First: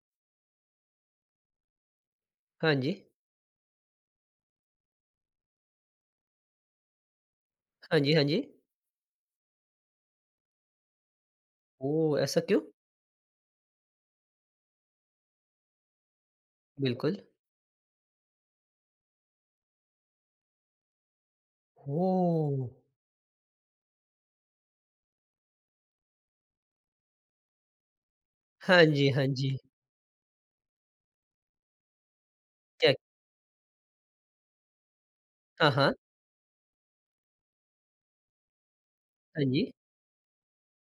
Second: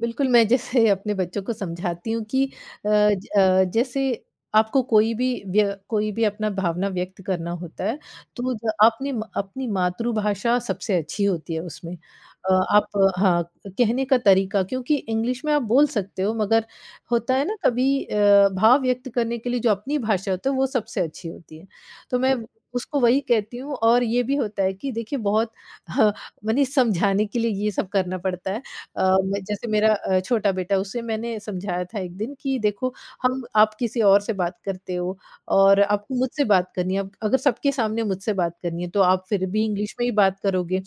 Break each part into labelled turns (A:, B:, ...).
A: बिल्कुल, मैं जैसे अपने बच्चों को समझाती हूँ कि
B: हाँ
A: अ
B: जी।
A: अ, जैसे आपको कोई भी व्य कोई भी अपना भावना व्यक्त करना होता है
B: हाँ जी, हाँ
A: तो
B: जी।
A: ज अपने अपनी मातृभाषा सबसे अच्छी होती है उसमें।
B: ओह! ऐसा
A: अ,
B: क्यों?
A: आप हाँ, कहने का तरीक़ा क्योंकि इंग्लिश में आप बोल सकते हो मगर
B: बिल्कुल।
A: होता है ना, कभी अ, भाव व्यक्त करने के लिए जो अपनी भाषा होती है, वो सबसे अच्छी होती है। तो मैं
B: ओह!
A: उसको वही कहती हूँ और ये भी होता है कि देखिए बहुत ह माने समझाने के लिए ये सब करना पड़ता है।
B: हाँ जी,
A: अ,
B: हाँ
A: मैं
B: जी।
A: जैसे मेरा अ, छोटा बेटा उसे मैंने समझाया था एक दिन कि
B: क्या?
A: देखो हम आप किसी और से बात करते हो
B: हाँ,
A: और
B: हाँ।
A: आपको मुझसे बात करनी है, अब अगर सबके सामने मुझसे बात करनी है, तो आप
B: हाँ
A: फिर भी
B: जी।
A: इंग्लिश में ही बात करोगे।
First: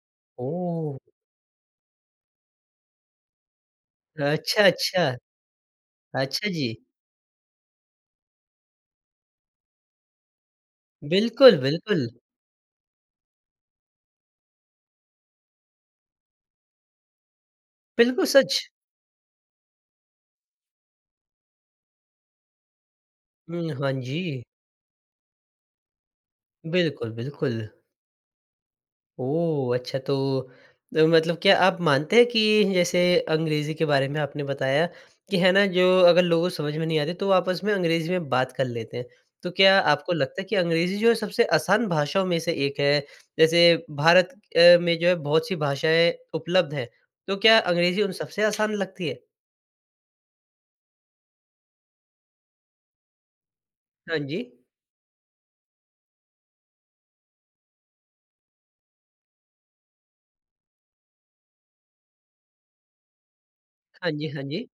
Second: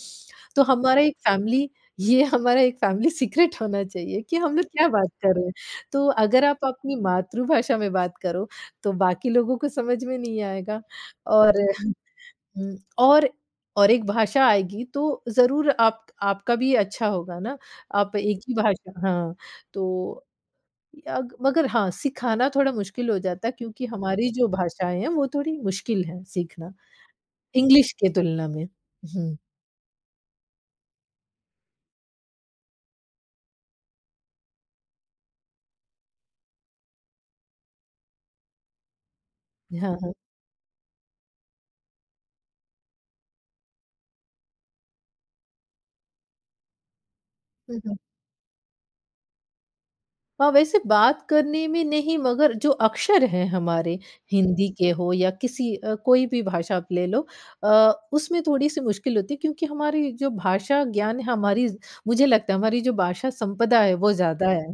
A: तो
B: ओह!
A: हमारा एक फ़ेेमिली ये हमारा एक फ़ेेमिली सीक्रेट होना चाहिए कि हम
B: अच्छा,
A: लोग क्या
B: अच्छा।
A: बात कर रहे हैं। तो अगर
B: अच्छा
A: आप
B: जी।
A: अपनी मातृभाषा में बात करो तो बाकी लोगों को समझ में नहीं आएगा
B: बिल्कुल,
A: और
B: बिल्कुल।
A: हुँ। और और एक भाषा आएगी तो ज़रूर आप आपका भी अच्छा होगा ना, आप
B: बिल्कुल
A: एक ही
B: सच।
A: भाषा हाँ, तो यग मगर हाँ, सिखाना थोड़ा मुश्किल हो जाता है
B: हुँ।
A: क्योंकि
B: हाँ
A: हमारी
B: जी।
A: जो भाषाएँ हैं वो थोड़ी मुश्किल हैं सीखना,
B: बिल्कुल, बिल्कुल।
A: इंग्लिश की तुलना में। हुँ।
B: ओह! अच्छा तो द मतलब क्या आप मानते हैं कि जैसे अंग्रेज़ी के बारे में आपने बताया कि है ना, जो अगर लोगों को समझ में नहीं आते तो वो आपस में अंग्रेज़ी में बात कर लेते हैं। तो क्या
A: हाँ,
B: आपको
A: हाँ।
B: लगता है कि अंग्रेज़ी जो है सबसे आसान भाषाओं में से एक है? जैसे भारत अ, में जो है बहुत-सी भाषाएँ उपलब्ध हैं तो क्या
A: हुँ, हुँ।
B: अंग्रेज़ी उन सबसे आसान लगती है?
A: हाँ, वैसे बात करने में नहीं मगर जो अक्षर हैं हमारे
B: हाँ जी।
A: हिंदी के हो या किसी अ, कोई भी भाषा आप ले लो अ, उसमें थोड़ी-सी मुश्किल होती है क्योंकि हमारी जो भाषा ज्ञान हमारी मुझे लगता है हमारी जो भाषा संपदा है
B: हाँ
A: वो
B: जी, हाँ
A: ज़्यादा है
B: जी।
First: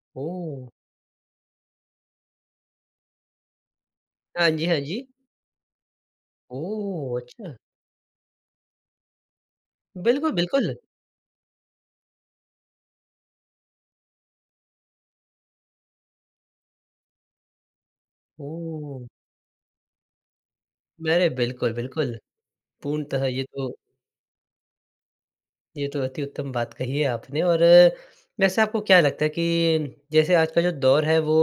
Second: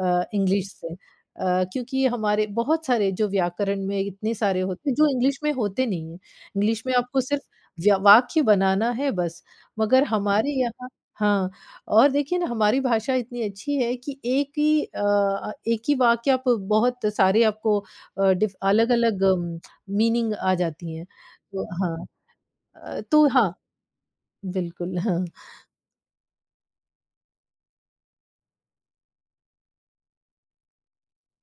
A: अ,
B: ओह!
A: इंग्लिश से। अ, क्योंकि हमारे बहुत सारे जो व्याकरण में इतने
B: हाँ
A: सारे
B: जी, हाँ
A: होते हैं जो
B: जी।
A: इंग्लिश में होते नहीं हैं। इंग्लिश में
B: ओह!
A: आपको सिर्फ़
B: अच्छा।
A: व्य वाक्य बनाना है बस मगर
B: बिल्कुल,
A: हमारे
B: बिल्कुल।
A: यहाँ हाँ, और देखिए ना हमारी भाषा इतनी अच्छी है कि एक ही अ, एक ही वाक्य आप बहुत सारे आपको अ, डिफ
B: ओह!
A: अलग-अलग मीनिंग आ जाती हैं।
B: अरे!
A: तो
B: बिल्कुल,
A: हाँ।
B: बिल्कुल।
A: अ,
B: पूर्णतः
A: तो
B: ये
A: हाँ।
B: तो
A: बिल्कुल। हाँ।
B: ये तो अति उत्तम बात कही है आपने और वैसे आपको क्या लगता है कि जैसे आज का जो दौर है वो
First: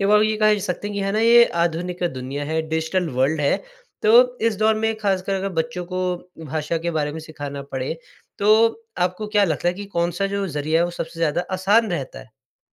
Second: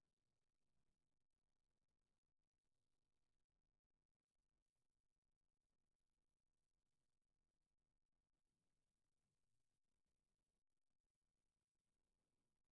B: एक बार को ये कह सकते हैं, हैं ना ये आधुनिक दुनिया है, डिजिटल वर्ल्ड है। तो इस दौर में ख़ासकर अगर बच्चों को भाषा के बारे में सिखाना पड़े, तो आपको क्या लगता है कि कौन-सा जो ज़रिया है वो सबसे ज़्यादा आसान रहता है?